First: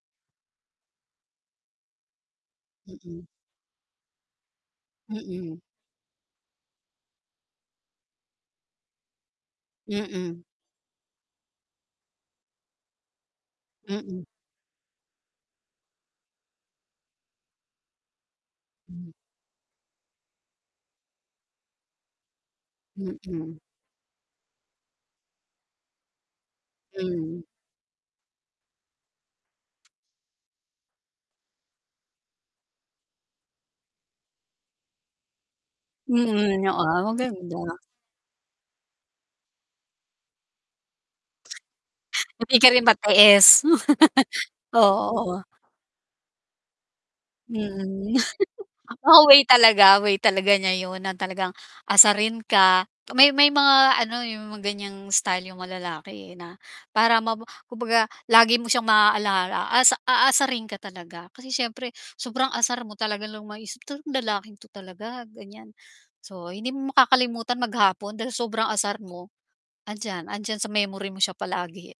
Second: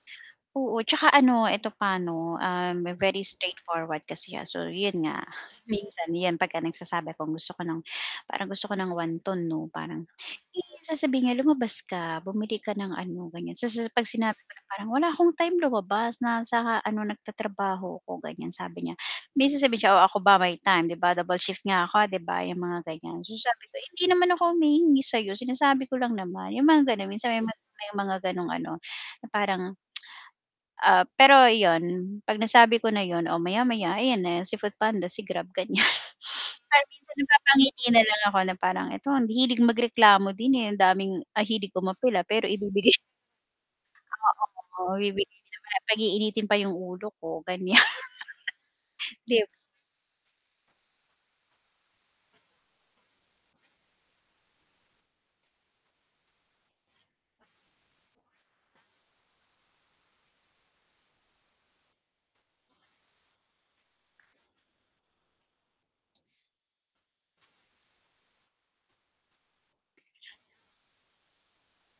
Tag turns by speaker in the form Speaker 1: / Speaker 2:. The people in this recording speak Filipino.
Speaker 1: Oo tsaka ano eto pa 'no, very
Speaker 2: Mm.
Speaker 1: straight forward kasi so yun nga
Speaker 2: Mm.
Speaker 1: minsan 'pag nagsasabi ako gusto ko ng parang gusto ko ng wanton 'no, parang
Speaker 2: Mm.
Speaker 1: i sasabihin niya lumabas ka bumili ka ng ano, ganyan. Sa sa pag
Speaker 2: Mm.
Speaker 1: sinabi ko na, "Parang wala akong time lumabas na sa ano nagtatrabaho ko," ganyan sabi niya,
Speaker 2: Hmm.
Speaker 1: may sasabihin niya, "Oh ako ba may time 'di ba double shift nga ako 'di ba?" 'yong mga ganyan.
Speaker 2: Mhm.
Speaker 1: Sabi ko, "Hindi naman ako humihingi sayo, sinasabi ko lang naman," yung mga ganun minsan may
Speaker 2: Hmm.
Speaker 1: mga may mga ganong ano, na parang Ah, pero yun, pag nasabi ko na yun, oo maya maya ayan na si FoodPanda, si Grab ganyan.
Speaker 2: Mm,
Speaker 1: Kaya
Speaker 2: oo
Speaker 1: minsan
Speaker 2: maganda.
Speaker 1: napapangiti na lang ako na parang, ito ang hilig magreklamo din eh ang daming ang hilig ko umapela pero
Speaker 2: Hindi ka rin
Speaker 1: ibibigay.
Speaker 2: matiis.
Speaker 1: Oo, ibibigay
Speaker 2: Oo.
Speaker 1: naman pag-iinitin pa yung ulo ko, ganyan.
Speaker 2: Mm, oo
Speaker 1: 'Di
Speaker 2: way
Speaker 1: b
Speaker 2: talaga, way talaga niya yun na talagang asarin ka may may mga ano yung mga ganyang style yung mga lalaki na para maba kumbaga lagi mo siyang maaalala asa aasarin ka talaga. Kasi siyempre sobrang asar mo talaga lang maisip lalaking to talaga ganyan. So hindi mo makakalimutan maghapon dahil sobrang asar mo, andiyan, 'andiyan sa memory mo siya palagi.